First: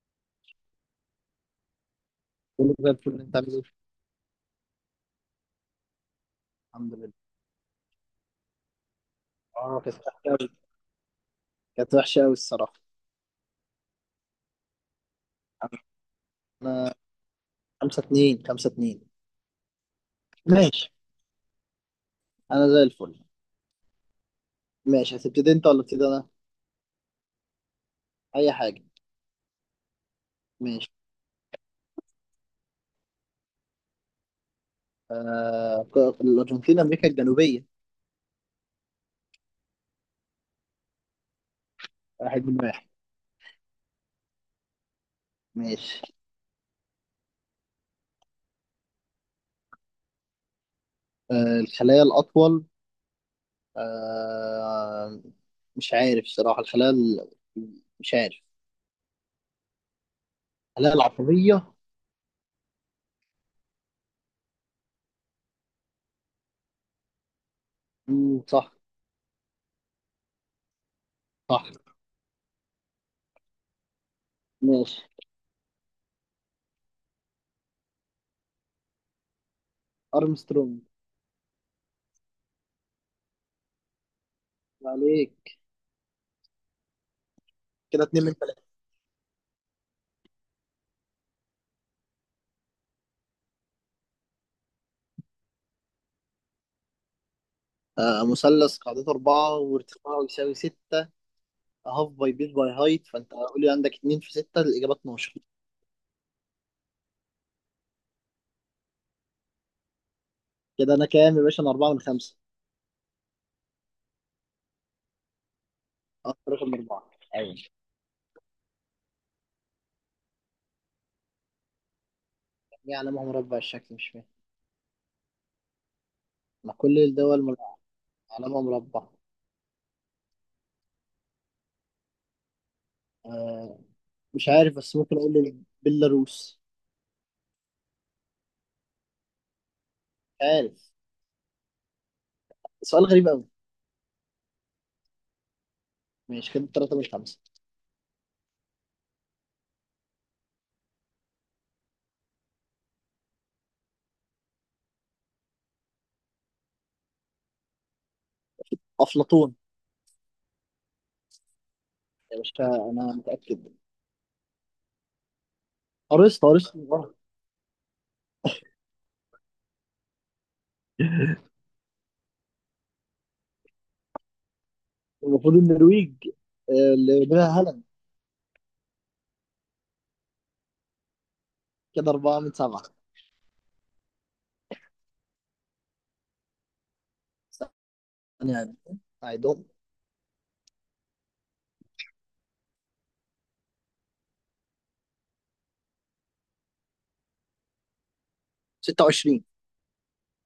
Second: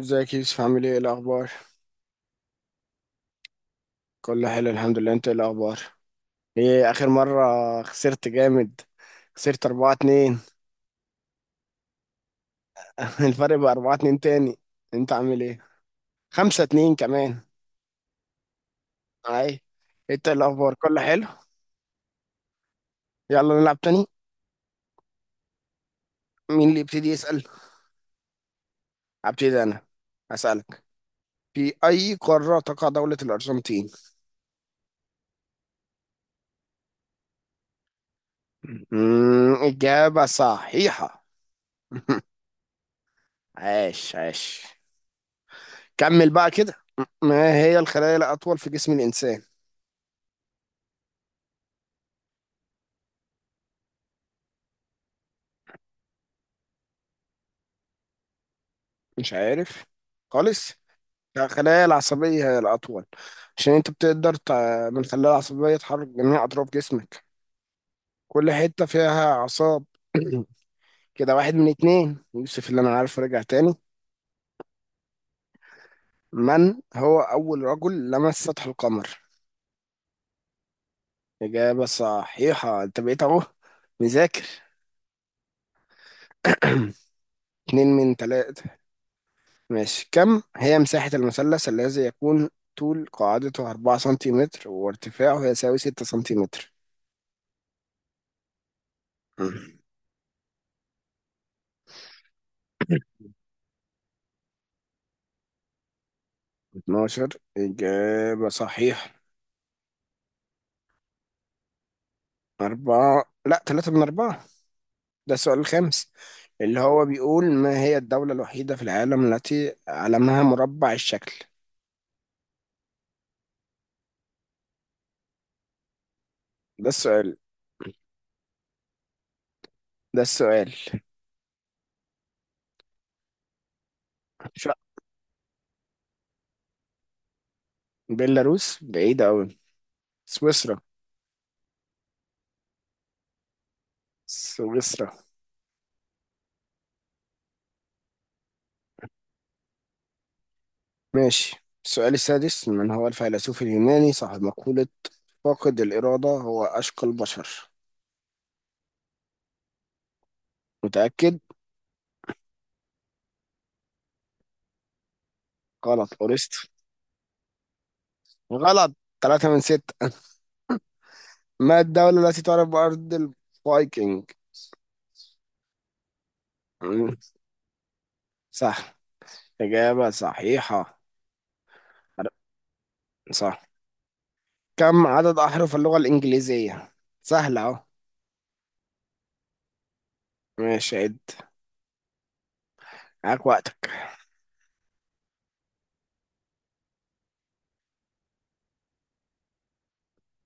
ازيك يا يوسف، عامل ايه، إيه الاخبار؟ كله زي الفل. اللي انت عامل ايه؟ كله حلو الحمد لله. انت ايه الاخبار؟ ايه، الحمد اخر لله. مره خسرت جامد. خسرت اه، 4 كانت وحشة 2 أوي. كانت وحشة أوي الصراحة. الفرق بقى 4-2 تاني. انت عامل ايه؟ 5 أنا 2 كمان. خمسة اتنين. اي، انت إيه الاخبار؟ ماشي، كله حلو. أنا زي الفل. يلا نلعب تاني. ماشي، هتبتدي أنت ولا أبتدي أنا؟ مين اللي يبتدي يسال؟ أي حاجة. ابتدي انا. هسالك: ماشي. في اي قاره تقع دوله الارجنتين؟ الأرجنتين، أمريكا الجنوبية. اجابه صحيحه. واحد من واحد. عاش عاش. ماشي. كمل بقى كده. ما هي الخلايا الأطول في جسم الإنسان؟ الخلايا الأطول. آه... مش عارف الصراحة. مش عارف. مش عارف خالص. الخلايا لا، العصبية. خلايا العصبية هي الأطول. عشان أنت بتقدر من الخلايا العصبية تحرك جميع أطراف جسمك. مم، كل صح. حتة فيها أعصاب. كده واحد من صح. اتنين يوسف، اللي أنا عارفه رجع تاني. ماشي. من هو أول رجل لمس سطح القمر؟ أرمسترونج. إجابة صحيحة، أنت بقيت أهو مذاكر. عليك. اتنين كده من اتنين من. تلاتة. ماشي، كم هي مساحة المثلث الذي يكون طول قاعدته أربعة سنتيمتر وارتفاعه يساوي ستة سنتيمتر؟ آه، مثلث قاعدته أربعة وارتفاعه يساوي ستة. هاف باي بيت باي هايت، فأنت قول لي عندك اتنين في ستة، الإجابة 12. 12 إجابة صحيحة. كده أنا كام يا باشا؟ أنا أربعة من خمسة. أربعة، لا، ثلاثة من أربعة. ده السؤال الخامس، أه، رقم من اللي أربعة. هو بيقول: أيوة. ما هي الدولة الوحيدة في العالم التي علمها مربع الشكل؟ ليه علامة مربع الشكل؟ مش فاهم. ما ده كل السؤال الدول مر- علامة مربع. ده السؤال. آه، مش ش- عارف، بس ممكن أقول بيلاروس. بيلاروس بعيدة أوي. مش سويسرا. عارف، سؤال غريب أوي. سويسرا. ماشي، كده تلاتة من خمسة. ماشي، السؤال السادس: من هو الفيلسوف اليوناني صاحب مقولة فاقد الإرادة هو أشقى البشر؟ أفلاطون. متأكد؟ يا باشا، أنا متأكد. غلط، أرسطو أورست، أرسطو غلط. ثلاثة من ستة. ما الدولة التي تعرف بأرض الفايكنج؟ المفروض النرويج، آه، مم. اللي منها هالاند. صح، إجابة صحيحة. كده أربعة من سبعة. صح، كم عدد أحرف اللغة الإنجليزية؟ سهلة أهو. يعني أعيدهم. ماشي، عد، معاك وقتك. 26.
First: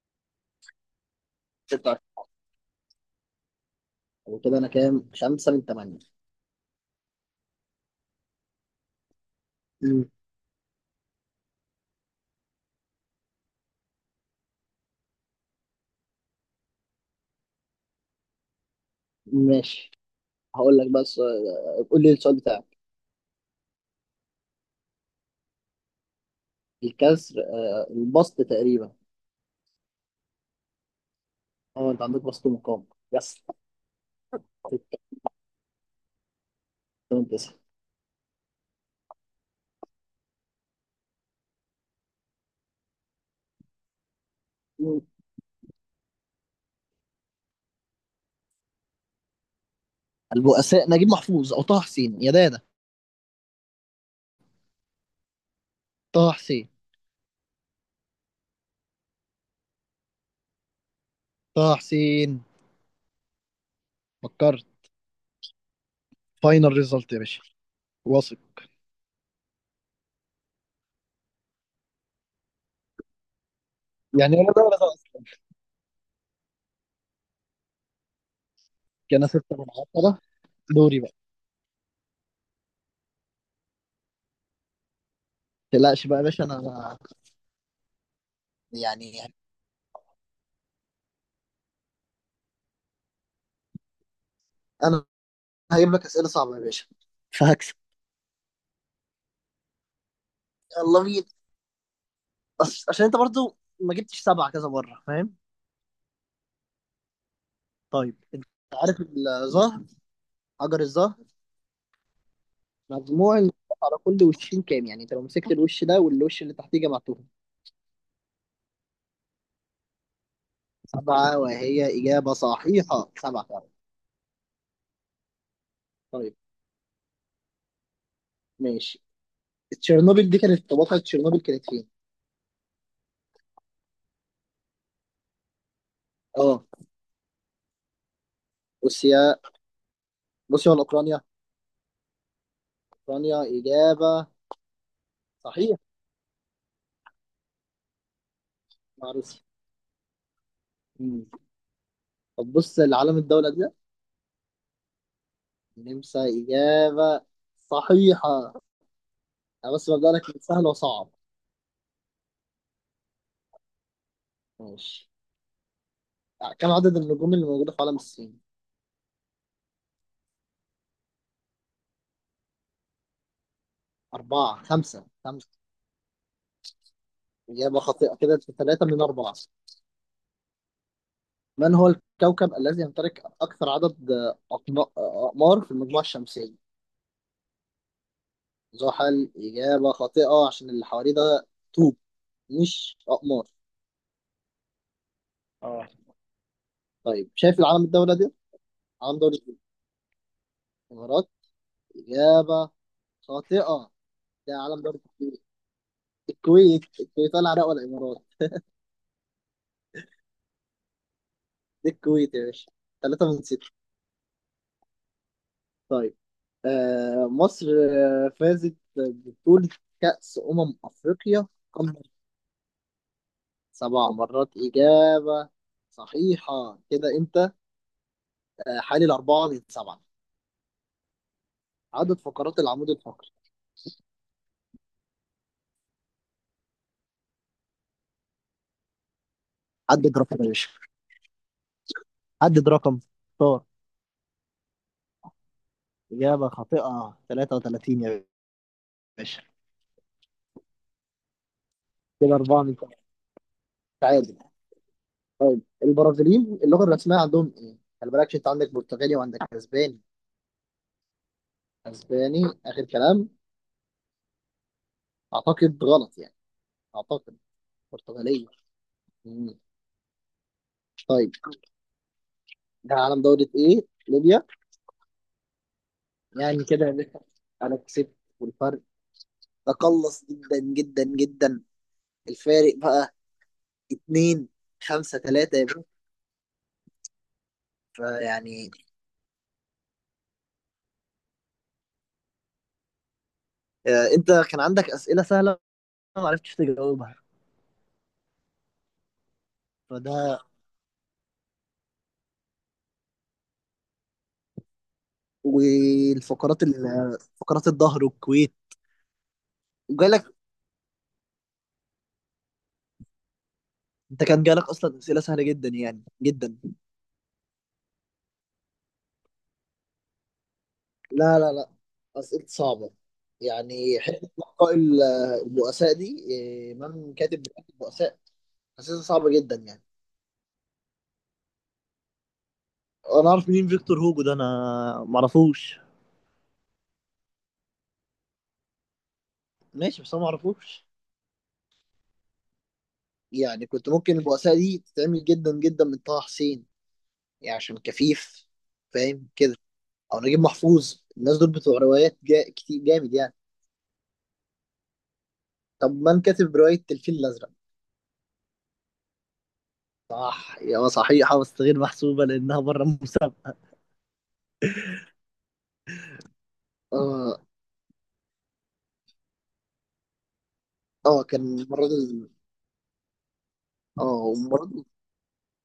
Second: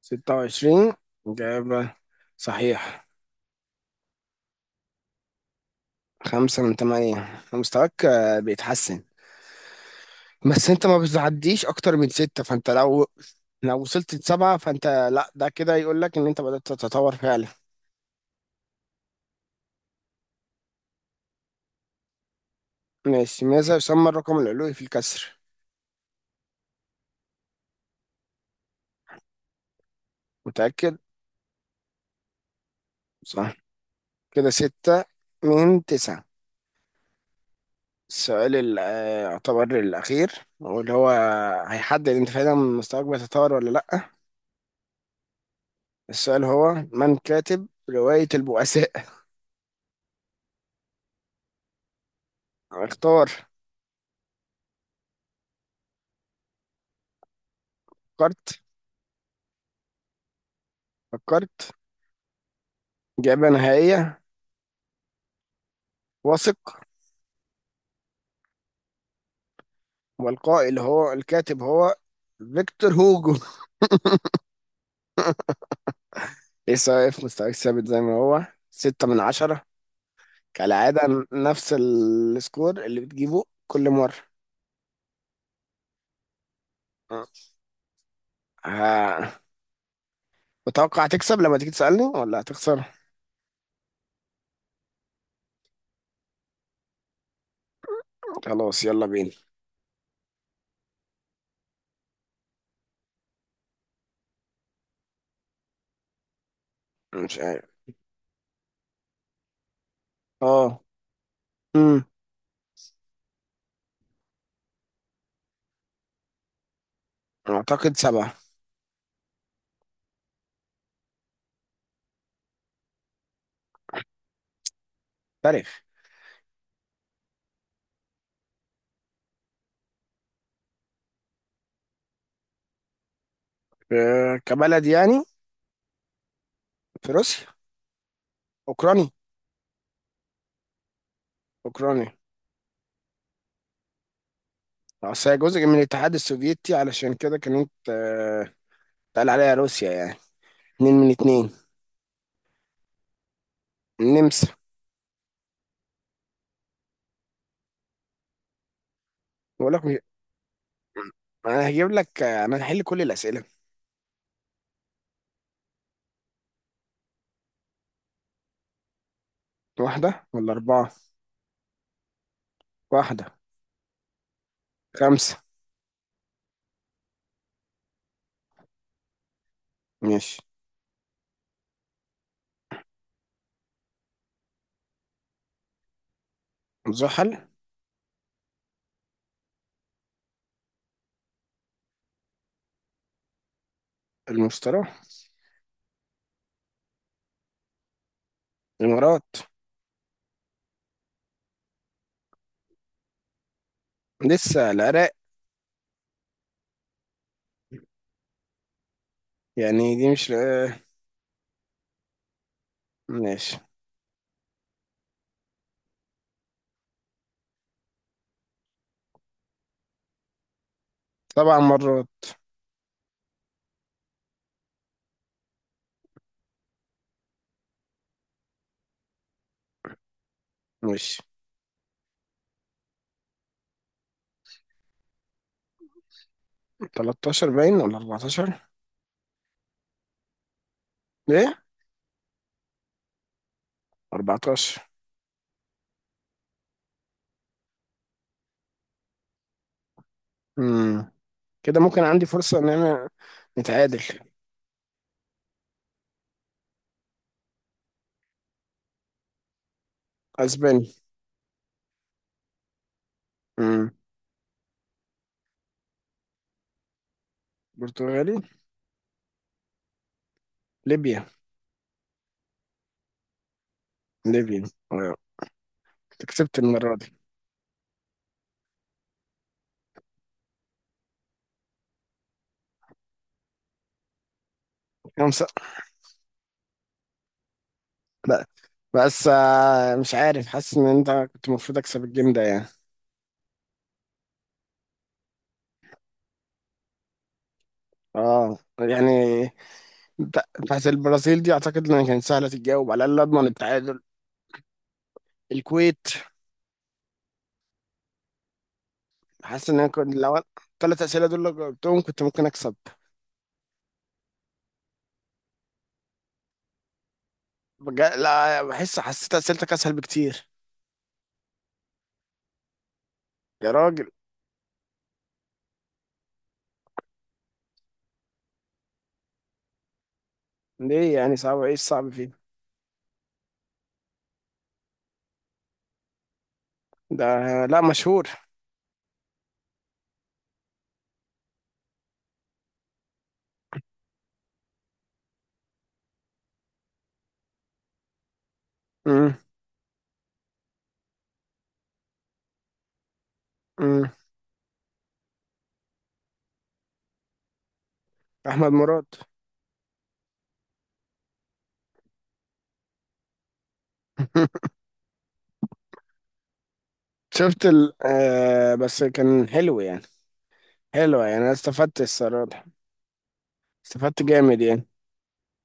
ستة وعشرين، إجابة 26 صحيح. وكده أنا كام؟ 5 من 8. خمسة من تمانية. مستواك بيتحسن. مم. بس أنت ما بتعديش أكتر من ستة، فأنت لو وصلت لسبعة فأنت، لا، ده كده يقول لك إن أنت بدأت تتطور فعلا. ماشي. هقول لك، بس آه، قول لي السؤال بتاعك. ماشي، ماذا يسمى الرقم العلوي في الكسر؟ الكسر، آه، البسط تقريبا. متأكد؟ اه، انت عندك بسط مقام. يس. صح، كده ستة من تسعة. 8 9. السؤال يعتبر الأخير، واللي هو هيحدد أنت فعلا مستواك بيتطور ولا لأ. السؤال هو: من كاتب رواية البؤساء؟ البؤساء، نجيب محفوظ او طه حسين يا دادا. اختار. طه حسين. فكرت؟ طه فكرت؟ حسين. إجابة نهائية؟ فكرت. فاينل واثق؟ ريزلت يا باشا. واثق. والقائل، اللي هو الكاتب، هو فيكتور هوجو. يعني ولا ده ولا ده اصلا. لسه واقف، مستواك ثابت زي ما هو، ستة من كان 6 عشرة من 10. دوري بقى. كالعادة. نفس السكور اللي بتجيبه كل مرة. ما تقلقش بقى يا باشا، انا يعني ها، متوقع تكسب لما تيجي تسألني ولا هتخسر؟ انا هجيب لك اسئله صعبه يا باشا، فهكسب. خلاص، يلا بينا. الله، مين؟ بس عشان انت برضو ما جبتش سبعة كذا مرة، فاهم؟ مش عارف. طيب انت عارف الظهر، اه. حجر الظهر، امم. مجموع النقاط على كل وشين كام يعني؟ انت لو مسكت الوش ده والوش اللي تحتيه جمعتهم. اعتقد سبعة. سبعة، وهي إجابة صحيحة، سبعة فعلا. تاريخ. طيب ماشي. تشيرنوبل دي كانت، طب واقعة تشيرنوبل كانت فين؟ كبلد يعني؟ اه. في روسيا. اوكراني. روسيا. روسيا ولا أوكرانيا؟ اوكراني. أوكرانيا، إجابة اصل هي جزء من صحيحة. الاتحاد السوفيتي، علشان كده كانت مع اتقال روسيا. عليها روسيا يعني. اتنين من مم. اتنين. طب بص لعلم الدولة دي. النمسا. النمسا، إجابة صحيحة. بقول أنا لك بس ببدأ لك من سهل وصعب. انا هجيب لك، انا هحل كل الاسئله. ماشي. يعني كم عدد النجوم اللي موجودة في عالم السين؟ واحده ولا اربعه؟ واحده. أربعة. خمسه. خمسة. إجابة خاطئة، كده في ثلاثة من أربعة. ماشي. من هو الكوكب الذي يمتلك أكثر عدد أقمار في المجموعة الشمسية؟ زحل. زحل، إجابة خاطئة، عشان اللي حواليه ده طوب، مش أقمار. المشتري. اه. طيب، شايف العلم الدولة دي؟ علم الامارات. دولة الإمارات، إجابة خاطئة، ده لسه، علم دولة العراق. الكويت. الكويت، الكويت ولا العراق ولا الإمارات. يعني دي مش دي الكويت يا باشا، ثلاثة من ماشي. ستة. طيب. آه، مصر آه، فازت ببطولة كأس أمم أفريقيا سبع قبل مرات. سبع مرات. إجابة صحيحة. كده أنت آه، حالي الأربعة من سبعة. ماشي. عدد فقرات العمود الفقري. 13 باين ولا 14؟ عدد رقم يا باشا، عدد رقم. اختار. 14. إجابة خاطئة، 33 يا باشا. امم. كده ممكن عندي كده فرصة أربعة ان من سبعة، انا نتعادل. تعادل. طيب، البرازيليين اللغة الرسمية عندهم إيه؟ خلي بالك، عشان أنت عندك برتغالي وعندك أسباني. اسباني. أسباني آخر كلام. امم. أعتقد غلط يعني، أعتقد برتغالي. برتغالية. ليبيا طيب، ده عالم دورة ايه؟ ليبيا. ليبيا. آه، أنت كسبت يعني كده يا المرة دي. باشا، انا كسبت. والفرق تقلص جدا. الفارق بقى اتنين. خمسة خمسة. تلاتة يا باشا. لا، فيعني، بس مش عارف، حاسس ان انت كنت المفروض اكسب الجيم ده يعني. آه، انت كان عندك اسئلة سهلة ما عرفتش تجاوبها، اه يعني. فده بتاعت البرازيل دي اعتقد ان كانت سهلة تتجاوب، على الاقل اضمن التعادل. الكويت. فقرات الظهر والكويت. حاسس ان انا كنت وجالك، لو الثلاث اسئلة دول لو جاوبتهم كنت ممكن اكسب. انت كان جالك اصلا اسئلة سهلة جدا يعني، جدا. لا، حسيت اسئلتك اسهل بكتير. لا، لا، لا، أسئلة صعبة يا يعني. راجل، البؤساء دي إيه، من كاتب بتاعت البؤساء؟ حاسسها صعبة جدا يعني. ليه يعني صعب؟ ايه الصعب فيه؟ انا اعرف مين فيكتور هوجو ده؟ انا معرفوش. ده، لا، مشهور. ماشي، بس انا معرفوش يعني. كنت ممكن البؤساء دي تتعمل جدا جدا من طه حسين يعني، عشان كفيف، فاهم امم. كده؟ او نجيب محفوظ. الناس دول بتوع روايات كتير جامد يعني. امم. طب من كاتب رواية الفيل الأزرق؟ احمد مراد. صح، يا صحيحة، بس غير محسوبة لأنها بره المسابقة. اه. شفت ال آه بس كان حلو يعني. حلو اه، يعني، كان انا المرة استفدت دي. الصراحه. استفدت اه، جامد المرة دي، يعني.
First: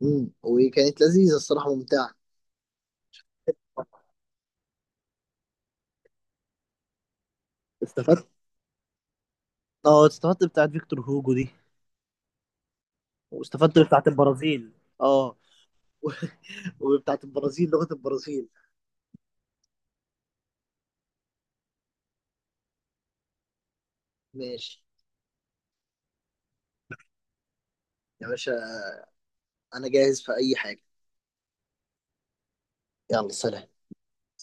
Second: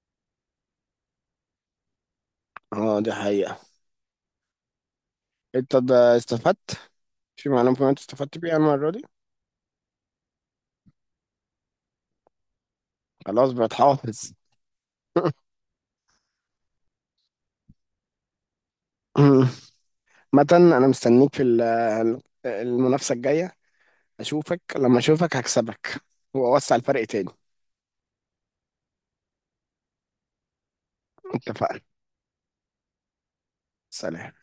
مم، وكانت لذيذة الصراحة، ممتعة. اه، دي حقيقه. انت ده استفدت في معلومه كمان، انت استفدت. استفدت بيها المره دي. اه، استفدت بتاعت فيكتور هوجو دي. خلاص، بقت واستفدت بتاعت حافظ. البرازيل. اه. وبتاعت البرازيل، لغة البرازيل. متن، انا مستنيك في المنافسه الجايه. اشوفك ماشي لما اشوفك، هكسبك. واوسع الفرق تاني. يا باشا، انا جاهز في اي حاجة. اتفقنا. يلا، سلام. سلام.